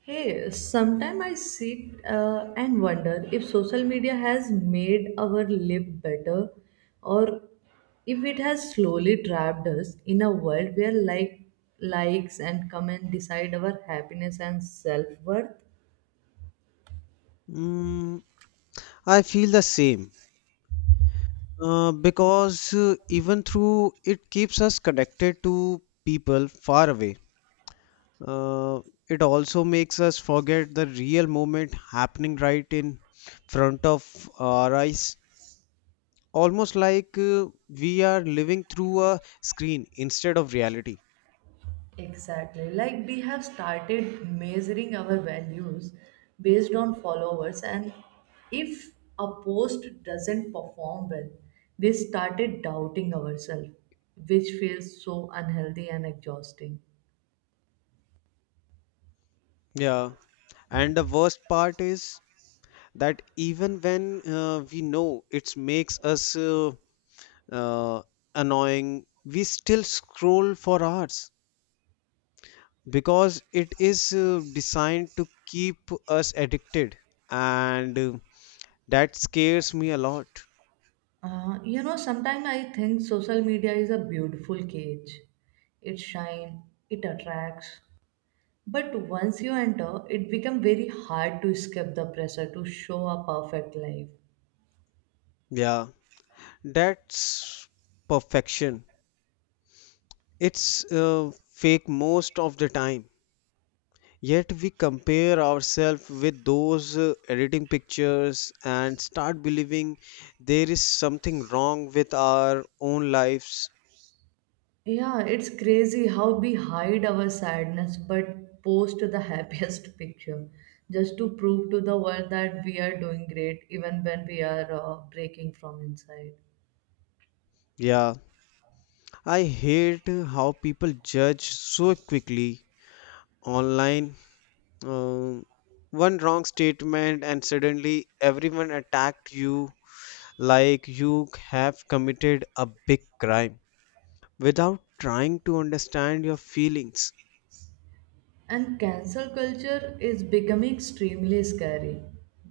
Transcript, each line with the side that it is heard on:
right: Hey, sometimes I sit and wonder if social media has made our life better or if it has slowly trapped us in a world where like likes and comment decide our happiness and self-worth.
left: Mm, I feel the same because even through it keeps us connected to people far away. Uh, it also makes us forget the real moment happening right in front of our eyes, almost like we are living through a screen instead of reality.
right: Exactly. Like we have started measuring our values based on followers, and if a post doesn't perform well, we started doubting ourselves, which feels so unhealthy and exhausting.
left: Yeah, and the worst part is that even when we know it makes us uh, annoying, we still scroll for hours because it is designed to keep us addicted, and that scares me a lot.
right: Sometimes I think social media is a beautiful cage. It shines, it attracts. But once you enter, it becomes very hard to escape the pressure to show a perfect life.
left: Yeah, that's perfection. It's fake most of the time. Yet we compare ourselves with those editing pictures and start believing there is something wrong with our own lives.
right: Yeah, it's crazy how we hide our sadness but post the happiest picture just to prove to the world that we are doing great even when we are breaking from inside.
left: Yeah, I hate how people judge so quickly online. Um, One wrong statement, and suddenly everyone attacked you like you have committed a big crime without trying to understand your feelings.
right: And cancel culture is becoming extremely scary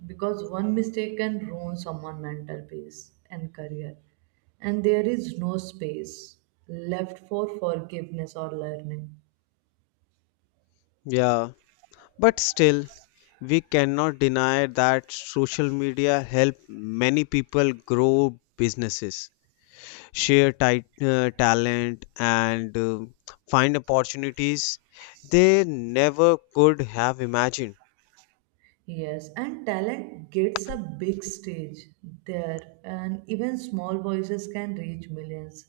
right: because one mistake can ruin someone's mental peace and career, and there is no space left for forgiveness or learning.
left: Yeah, but still, we cannot deny that social media help many people grow businesses, share tight talent, and find opportunities they never could have imagined.
right: Yes, and talent gets a big stage there, and even small voices can reach millions,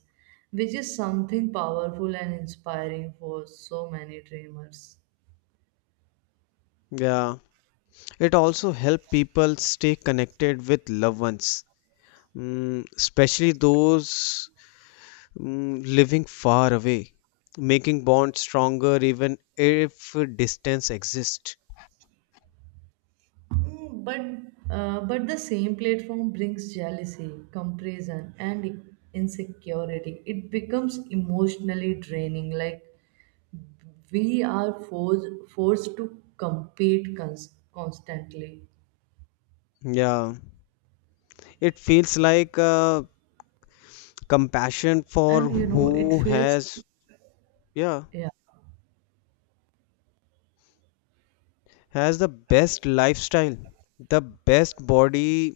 right: which is something powerful and inspiring for so many dreamers.
left: Yeah, it also helped people stay connected with loved ones, especially those living far away, making bonds stronger even if distance exists.
right: Mm, but but the same platform brings jealousy, comparison, and insecurity. It becomes emotionally draining. Like we are forced to compete constantly,
left: Yeah, it feels like compassion
right: and
left: for
right: you know it
left: who
right: feels,
left: has, yeah,
right: yeah.
left: has the best lifestyle, the best body,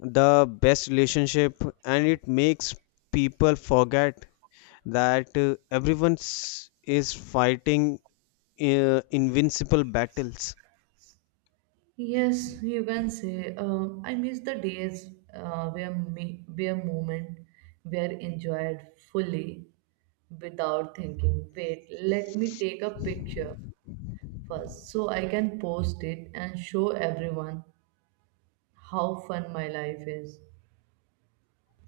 left: the best relationship, and it makes people forget that everyone is fighting invincible battles.
right: Yes, you can say. I miss the days where where moment were enjoyed fully without thinking. Wait, let me take a picture first so I can post it and show everyone how fun my life is.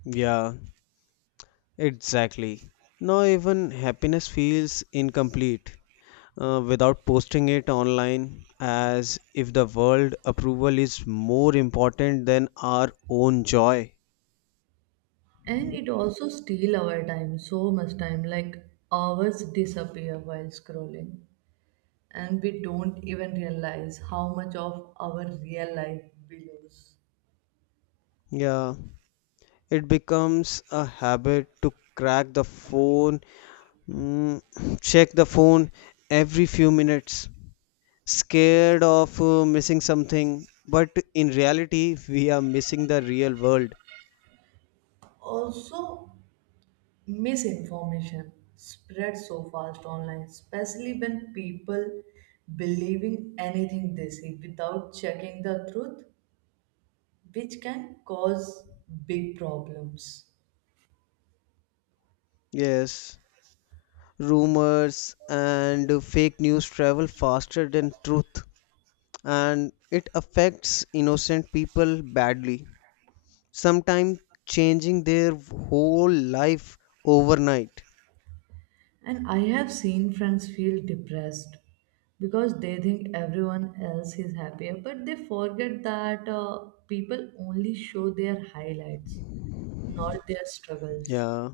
left: Yeah, exactly. Now, even happiness feels incomplete without posting it online, as if the world approval is more important than our own joy.
right: And it also steal our time, so much time. Like hours disappear while scrolling, and we don't even realize how much of our real life we lose.
left: Yeah, it becomes a habit to crack the phone, mm, check the phone every few minutes, scared of missing something. But in reality, we are missing the real world.
right: Also misinformation spreads so fast online, especially when people believing anything they see without checking the truth, which can cause big problems.
left: Yes, rumors and fake news travel faster than truth, and it affects innocent people badly, sometimes changing their whole life overnight.
right: And I have seen friends feel depressed because they think everyone else is happier, but they forget that people only show their highlights, not their struggles.
left: Yeah.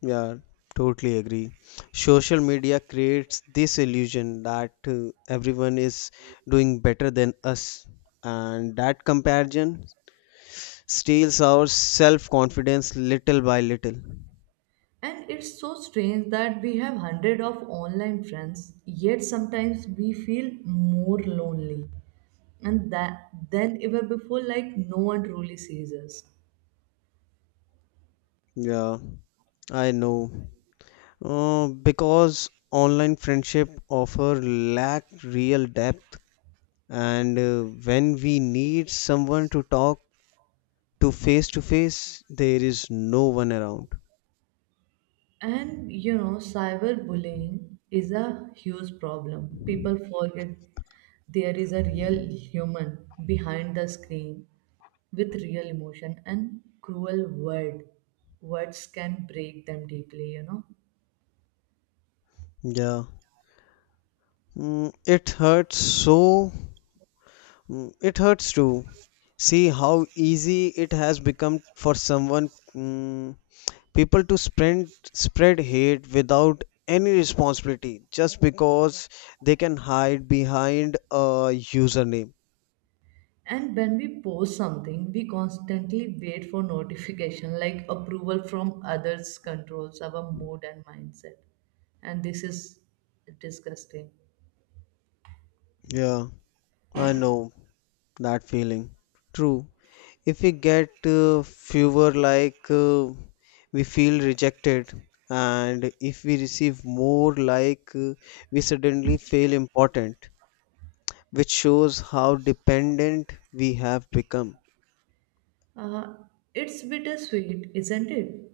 left: Yeah, totally agree. Social media creates this illusion that everyone is doing better than us, and that comparison steals our self confidence little by little.
right: And it's so strange that we have hundred of online friends, yet sometimes we feel more lonely and that than ever before, like no one truly sees us.
left: Yeah, I know. Because online friendship offer lack real depth, and when we need someone to talk to face, there is no one around.
right: And you know, cyberbullying is a huge problem. People forget there is a real human behind the screen with real emotion and cruel word. Words can break them deeply, you know.
left: Yeah. It hurts so. It hurts too. See how easy it has become for someone, people to spread hate without any responsibility, just because they can hide behind a username.
right: And when we post something, we constantly wait for notification, like approval from others controls our mood and mindset. And this is disgusting.
left: Yeah, I know that feeling. True. If we get fewer like we feel rejected, and if we receive more like we suddenly feel important, which shows how dependent we have become.
right: Uh, it's bittersweet, isn't it?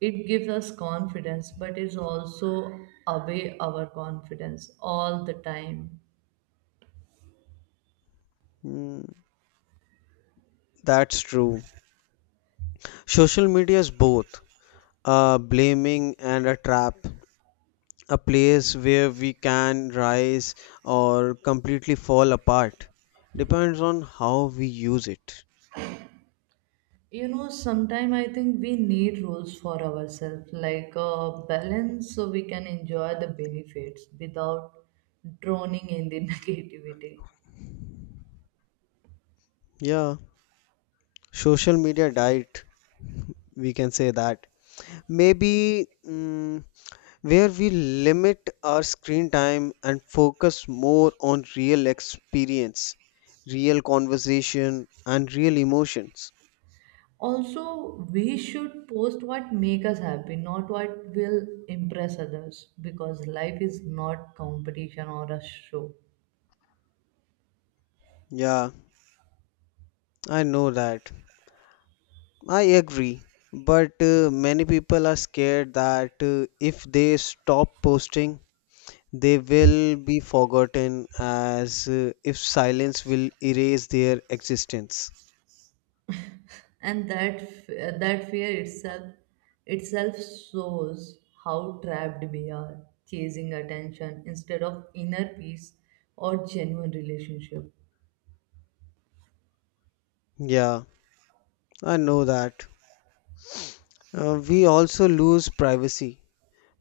right: It gives us confidence, but it's also away our confidence all the time.
left: Hmm, that's true. Social media is both a blaming and a trap, a place where we can rise or completely fall apart, depends on how we use it.
right: You know, sometimes I think we need rules for ourselves, like a balance, so we can enjoy the benefits without drowning in the negativity.
left: Yeah, social media diet, we can say that. Maybe where we limit our screen time and focus more on real experience, real conversation, and real emotions.
right: Also we should post what make us happy, not what will impress others, because life is not competition or a show.
left: Yeah, I know that. I agree. But many people are scared that if they stop posting, they will be forgotten as if silence will erase their existence.
right: And that fear itself shows how trapped we are, chasing attention instead of inner peace or genuine relationship.
left: Yeah. I know that. We also lose privacy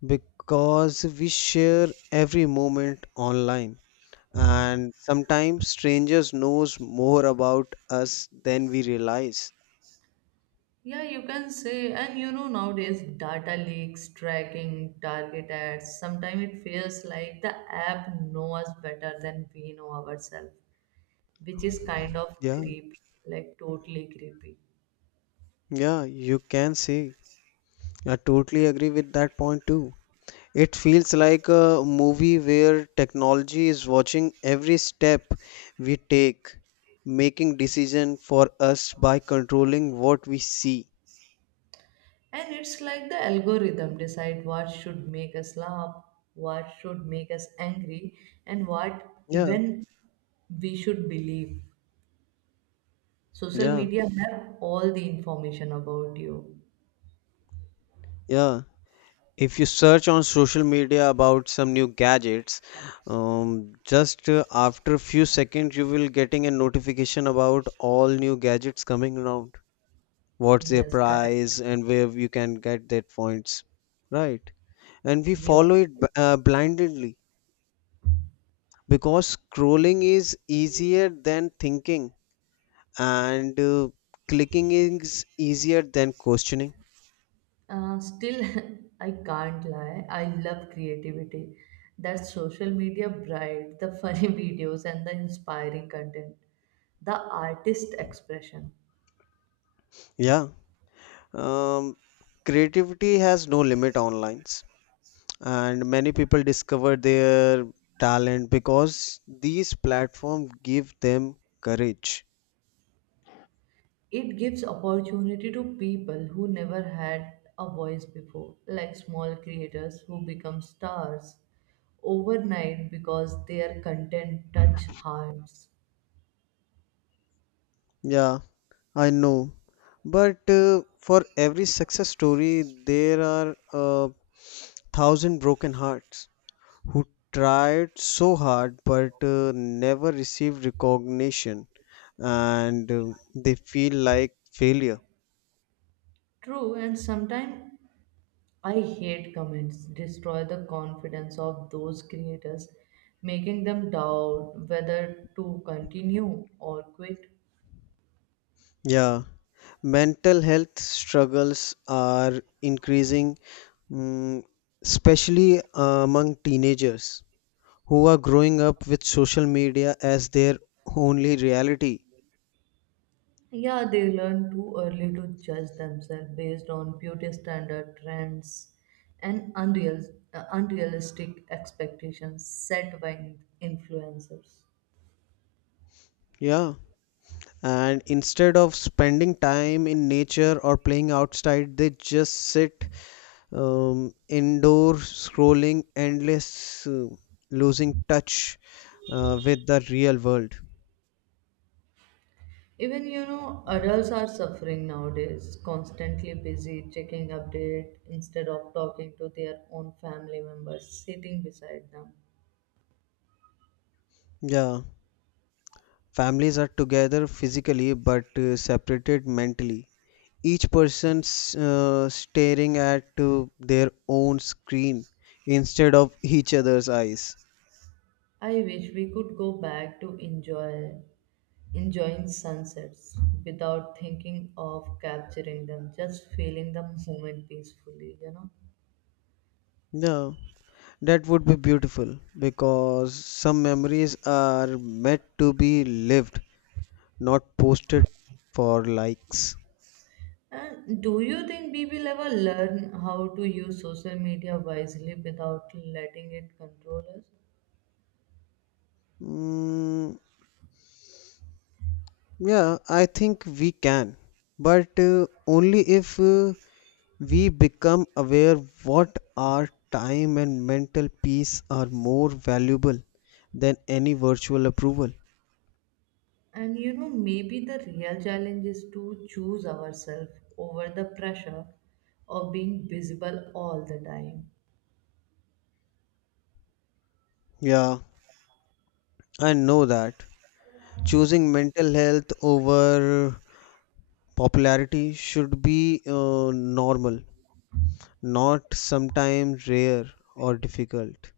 left: because we share every moment online, and sometimes strangers knows more about us than we realize.
right: Yeah, you can say. And you know, nowadays data leaks, tracking, target ads, sometimes it feels like the app know us better than we know ourselves, which is kind of
left: Yeah,
right: creepy. Like totally creepy.
left: yeah, you can say. I totally agree with that point too. It feels like a movie where technology is watching every step we take, making decision for us by controlling what we see.
right: And it's like the algorithm decide what should make us laugh, what should make us angry, and what
left: Yeah,
right: even we should believe. Social
left: yeah.
right: media have all the information about you.
left: Yeah, if you search on social media about some new gadgets, just after few seconds you will getting a notification about all new gadgets coming around. What's their
right: Yes, correct.
left: price and where you can get that points, right? And we
right: You are
left: follow it
right: right.
left: blindly because scrolling is easier than thinking, and clicking is easier than questioning.
right: Still, I can't lie. I love creativity. That social media bright, the funny videos and the inspiring content, the artist expression.
left: Yeah, um, creativity has no limit online, and many people discover their talent because these platforms give them courage.
right: It gives opportunity to people who never had a voice before, like small creators who become stars overnight because their content touch hearts.
left: Yeah, I know. But for every success story, there are a thousand broken hearts who tried so hard but never received recognition, and they feel like failure.
right: True, and sometimes I hate comments destroy the confidence of those creators, making them doubt whether to continue or quit.
left: Yeah, mental health struggles are increasing, mm, especially among teenagers who are growing up with social media as their only reality.
right: Yeah, they learn too early to judge themselves based on beauty standard trends and unrealistic expectations set by influencers.
left: Yeah. And instead of spending time in nature or playing outside, they just sit indoor, scrolling endless, losing touch with the real world.
right: Even you know, adults are suffering nowadays, constantly busy checking update instead of talking to their own family members sitting beside them.
left: Yeah. Families are together physically but separated mentally. Each person's staring at their own screen instead of each other's eyes.
right: I wish we could go back to enjoying sunsets without thinking of capturing them, just feeling the moment peacefully, you know.
left: Yeah, that would be beautiful because some memories are meant to be lived, not posted for likes.
right: And do you think we will ever learn how to use social media wisely without letting it control us?
left: Mm, yeah, I think we can, but only if we become aware what our time and mental peace are more valuable than any virtual approval.
right: And you know, maybe the real challenge is to choose ourselves over the pressure of being visible all the time.
left: Yeah, I know that. Choosing mental health over popularity should be normal, not sometimes rare or difficult.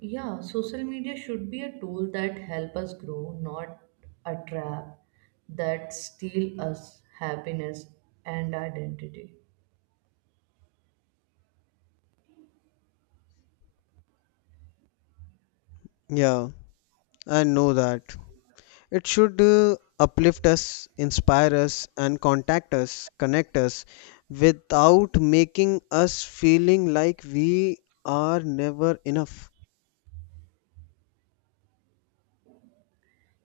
right: Yeah, social media should be a tool that help us grow, not a trap that steal us happiness and identity.
left: Yeah, I know that. It should uplift us, inspire us, and contact us, connect us without making us feeling like we are never enough.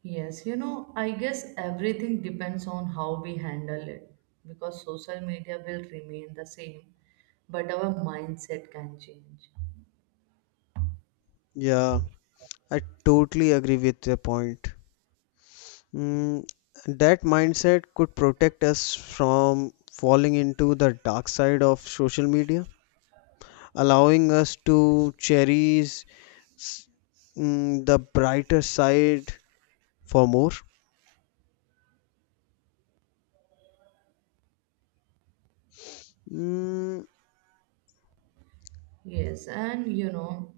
right: Yes, you know, I guess everything depends on how we handle it because social media will remain the same, but our mindset can change.
left: Yeah, I totally agree with your point. Mm, that mindset could protect us from falling into the dark side of social media, allowing us to cherish s- the brighter side for more. Mm,
right: Yes, and you know,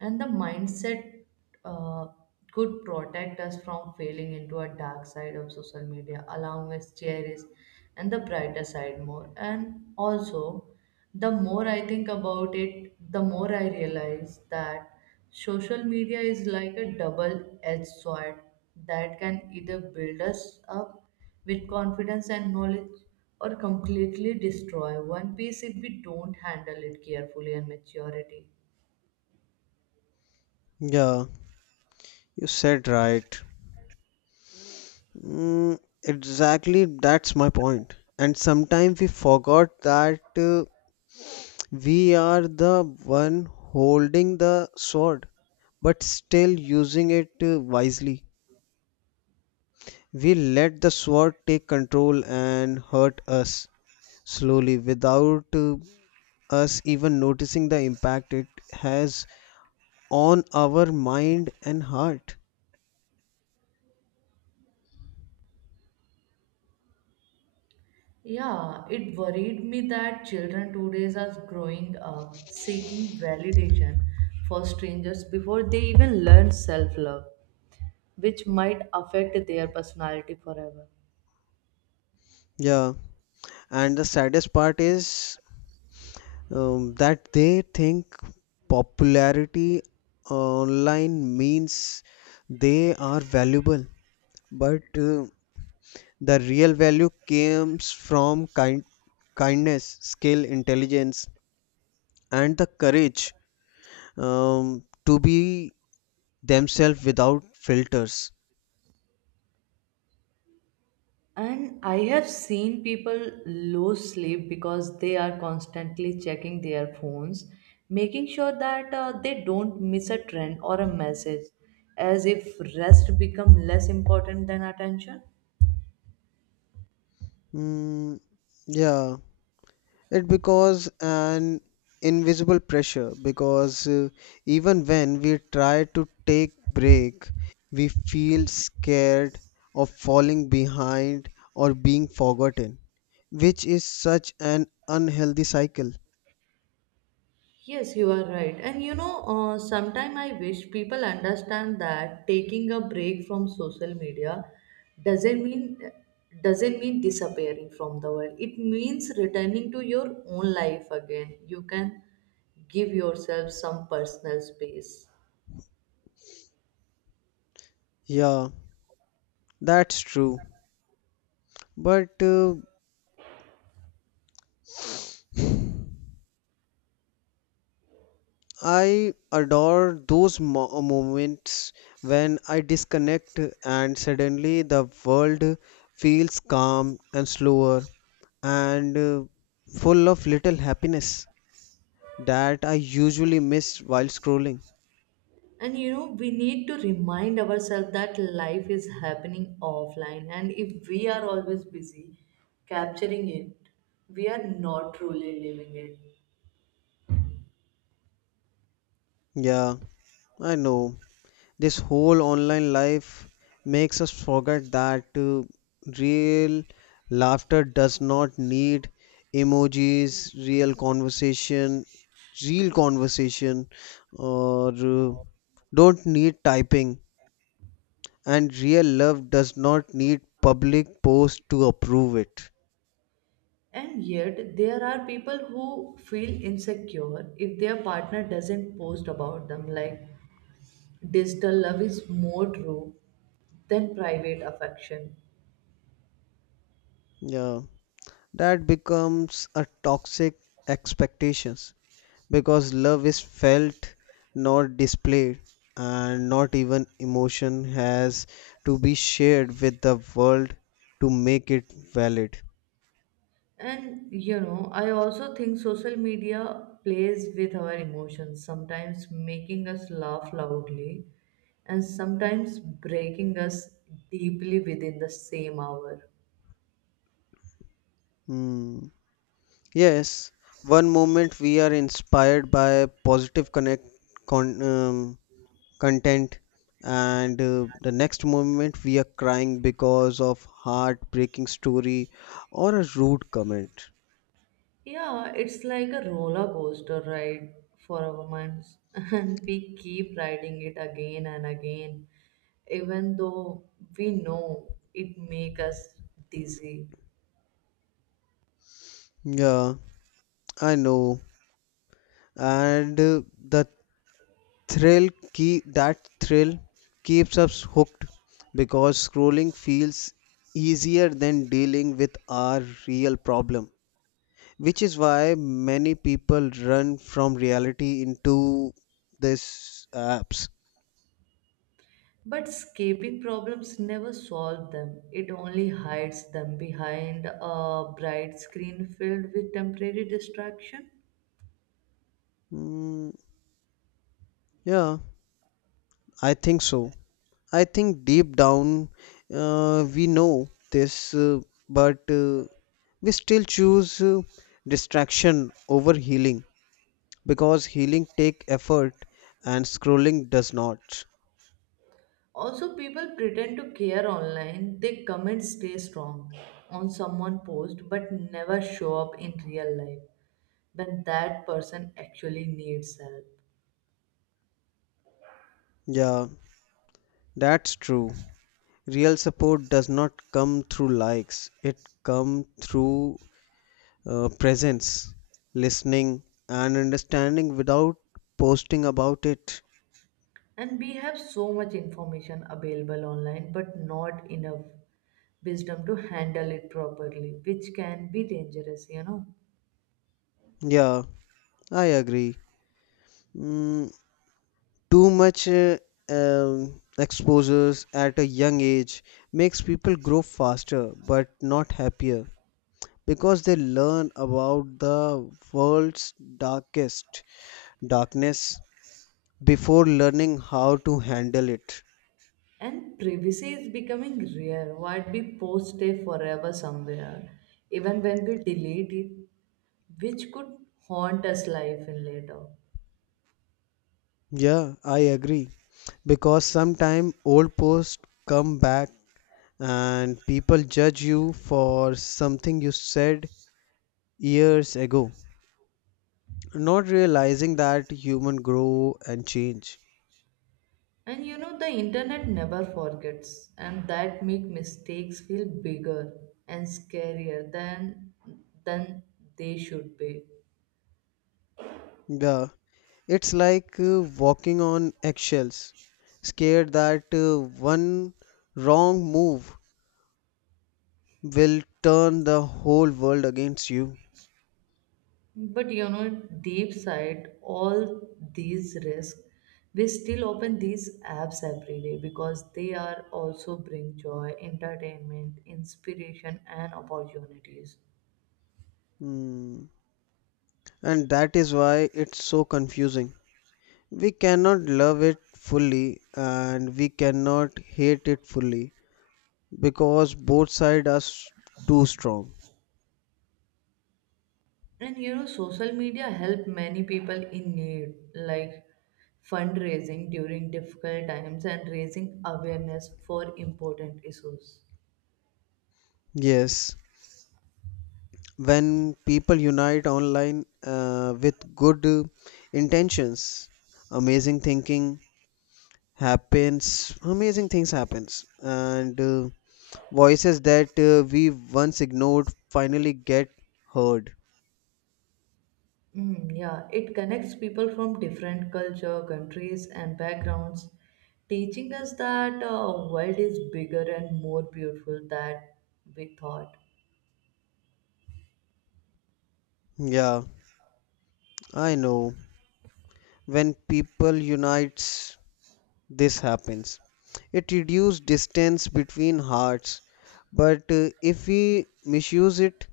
right: and the mindset uh, could protect us from failing into a dark side of social media, allowing us cherish and the brighter side more. And also, the more I think about it, the more I realize that social media is like a double-edged sword that can either build us up with confidence and knowledge or completely destroy one piece if we don't handle it carefully and maturity.
left: yeah, you said right. Mm, exactly, that's my point. And sometimes we forgot that we are the one holding the sword, but still using it wisely. We let the sword take control and hurt us slowly without us even noticing the impact it has on our mind and heart.
right: Yeah, it worried me that children today are growing up seeking validation for strangers before they even learn self love, which might affect their personality forever.
left: Yeah, and the saddest part is that they think popularity online means they are valuable, but the real value comes from kindness, skill, intelligence, and the courage to be themselves without filters.
right: And I have seen people lose sleep because they are constantly checking their phones, making sure that they don't miss a trend or a message, as if rest become less important than attention.
left: Mm, yeah, it because an invisible pressure because even when we try to take break, we feel scared of falling behind or being forgotten, which is such an unhealthy cycle.
right: Yes, you are right. And you know, sometimes I wish people understand that taking a break from social media doesn't mean doesn't mean disappearing from the world. It means returning to your own life again. You can give yourself some personal space.
left: Yeah, that's true. But I adore those moments when I disconnect and suddenly the world feels calm and slower and full of little happiness that I usually miss while scrolling.
right: And you know, we need to remind ourselves that life is happening offline, and if we are always busy capturing it, we are not truly living it.
left: Yeah, I know. This whole online life makes us forget that real laughter does not need emojis, real conversation real conversation or uh, don't need typing, and real love does not need public post to approve it.
right: And yet, there are people who feel insecure if their partner doesn't post about them, like digital love is more true than private affection.
left: Yeah, that becomes a toxic expectations because love is felt, not displayed, and not even emotion has to be shared with the world to make it valid.
right: And you know, I also think social media plays with our emotions, sometimes making us laugh loudly and sometimes breaking us deeply within the same hour.
left: Hmm. Yes, one moment we are inspired by positive con, um, content, and the next moment we are crying because of heartbreaking story or a rude comment.
right: Yeah, it's like a roller coaster ride for our months, and we keep riding it again and again, even though we know it makes us dizzy.
left: Yeah, I know. And the thrill key that thrill keeps us hooked because scrolling feels easier than dealing with our real problem, which is why many people run from reality into these apps.
right: But escaping problems never solve them, it only hides them behind a bright screen filled with temporary distraction.
left: Mm, yeah, I think so, I think deep down we know this, uh, but we still choose distraction over healing because healing take effort, and scrolling does not.
right: Also, people pretend to care online. They comment stay strong on someone post but never show up in real life when that person actually needs help.
left: Yeah, that's true. Real support does not come through likes. It come through presence, listening and understanding without posting about it.
right: And we have so much information available online but not enough wisdom to handle it properly, which can be dangerous, you know.
left: Yeah, I agree. Mm, Too much exposures at a young age makes people grow faster but not happier, because they learn about the world's darkest darkness before learning how to handle it.
right: And privacy is becoming rare. What we post stay forever somewhere, even when we delete it, which could haunt us life in later.
left: Yeah, I agree. Because sometimes old posts come back and people judge you for something you said years ago, not realizing that human grow and change.
right: And you know the internet never forgets and that make mistakes feel bigger and scarier than they should be.
left: Yeah, it's like walking on eggshells, scared that one wrong move will turn the whole world against you.
right: But you know deep side all these risks we still open these apps every day because they are also bring joy, entertainment, inspiration and opportunities.
left: Hmm. And that is why it's so confusing. We cannot love it fully and we cannot hate it fully because both sides are too strong.
right: And you know, social media help many people in need, like fundraising during difficult times and raising awareness for important issues.
left: Yes, when people unite online with good intentions, amazing thinking amazing things happens, and voices that we once ignored finally get heard.
right: Mm, yeah, it connects people from different culture, countries, and backgrounds, teaching us that world is bigger and more beautiful than we thought.
left: Yeah, I know. When people unites, this happens. It reduces distance between hearts, but if we misuse it,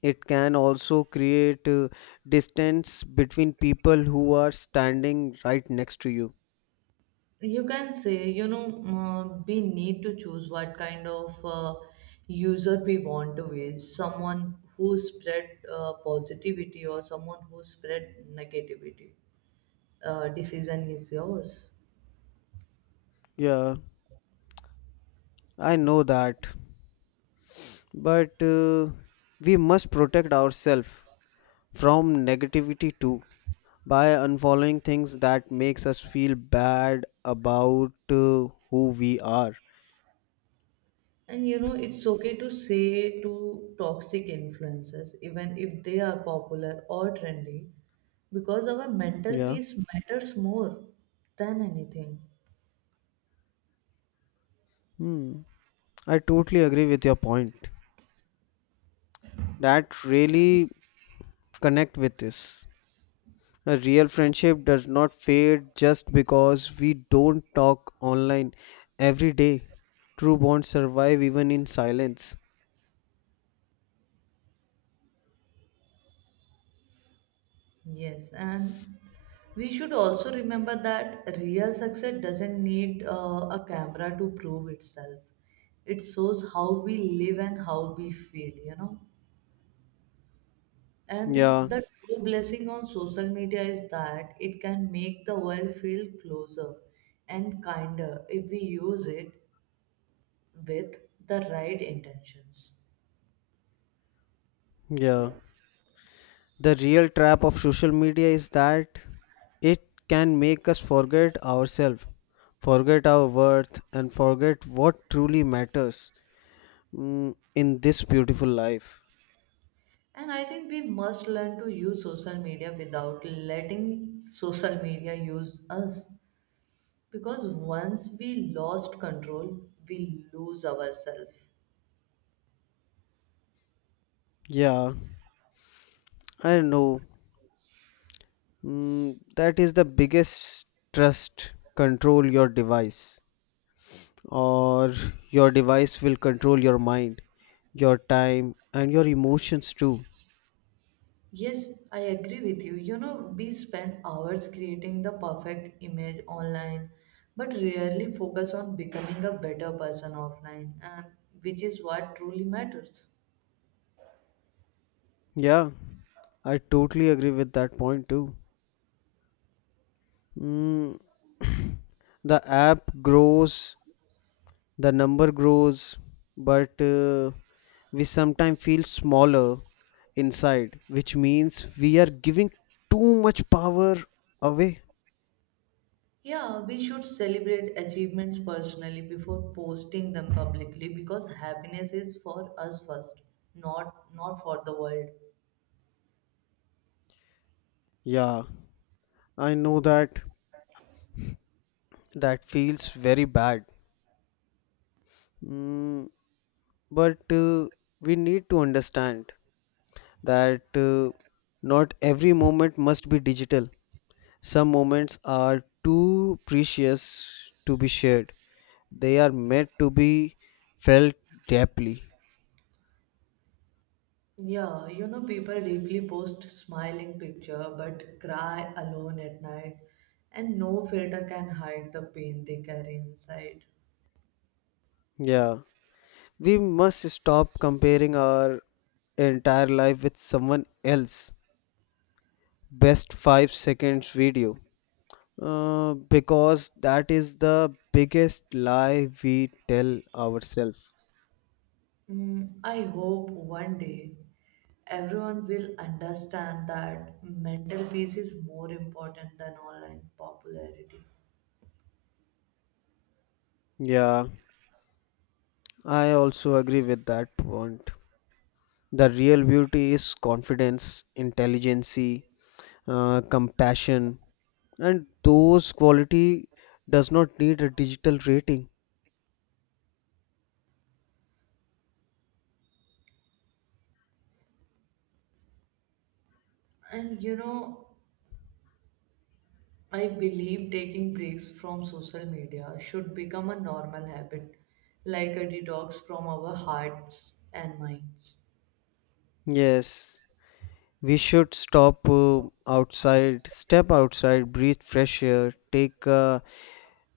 left: it can also create distance between people who are standing right next to you.
right: You can say, you know, we need to choose what kind of user we want to be, someone who spread positivity or someone who spread negativity. Decision is yours.
left: Yeah, I know that. But we must protect ourselves from negativity too by unfollowing things that makes us feel bad about who we are.
right: And you know it's okay to say to toxic influences even if they are popular or trendy because our mental
left: Yeah.
right: peace matters more than anything.
left: Hmm. I totally agree with your point that really connect with this. A real friendship does not fade just because we don't talk online every day. True bonds survive even in silence.
right: Yes, and we should also remember that real success doesn't need a camera to prove itself. It shows how we live and how we feel, you know. And
left: Yeah,
right: the true blessing on social media is that it can make the world feel closer and kinder if we use it with the right intentions.
left: yeah, the real trap of social media is that it can make us forget ourselves, forget our worth, and forget what truly matters in this beautiful life.
right: And I think we must learn to use social media without letting social media use us. Because once we lost control, we lose ourselves.
left: Yeah, I know. That is the biggest trust. Control your device, or your device will control your mind, your time, and your emotions too.
right: Yes, I agree with you. You know, we spend hours creating the perfect image online, but rarely focus on becoming a better person offline, and which is what truly matters.
left: Yeah, I totally agree with that point too. Mm, the app grows, the number grows, but we sometimes feel smaller inside, which means we are giving too much power away.
right: Yeah, we should celebrate achievements personally before posting them publicly because happiness is for us first, not for the world.
left: Yeah, I know that. That feels very bad. mm, but we need to understand that not every moment must be digital. Some moments are too precious to be shared. They are meant to be felt deeply.
right: Yeah, you know, people deeply post smiling picture but cry alone at night, and no filter can hide the pain they carry inside.
left: Yeah, we must stop comparing our entire life with someone else's best 5 seconds video because that is the biggest lie we tell ourselves.
right: Mm, I hope one day everyone will understand that mental peace is more important than online popularity.
left: Yeah, I also agree with that point. The real beauty is confidence, intelligence, compassion, and those quality does not need a digital rating.
right: And you know, I believe taking breaks from social media should become a normal habit, like a detox from our hearts and minds.
left: Yes, we should stop outside, step outside, breathe fresh air, take a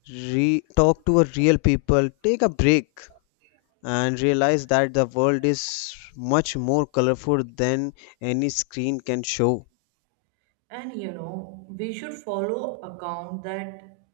left: talk to a real people, take a break, and realize that the world is much more colorful than any screen can show.
right: And you know, we should follow account that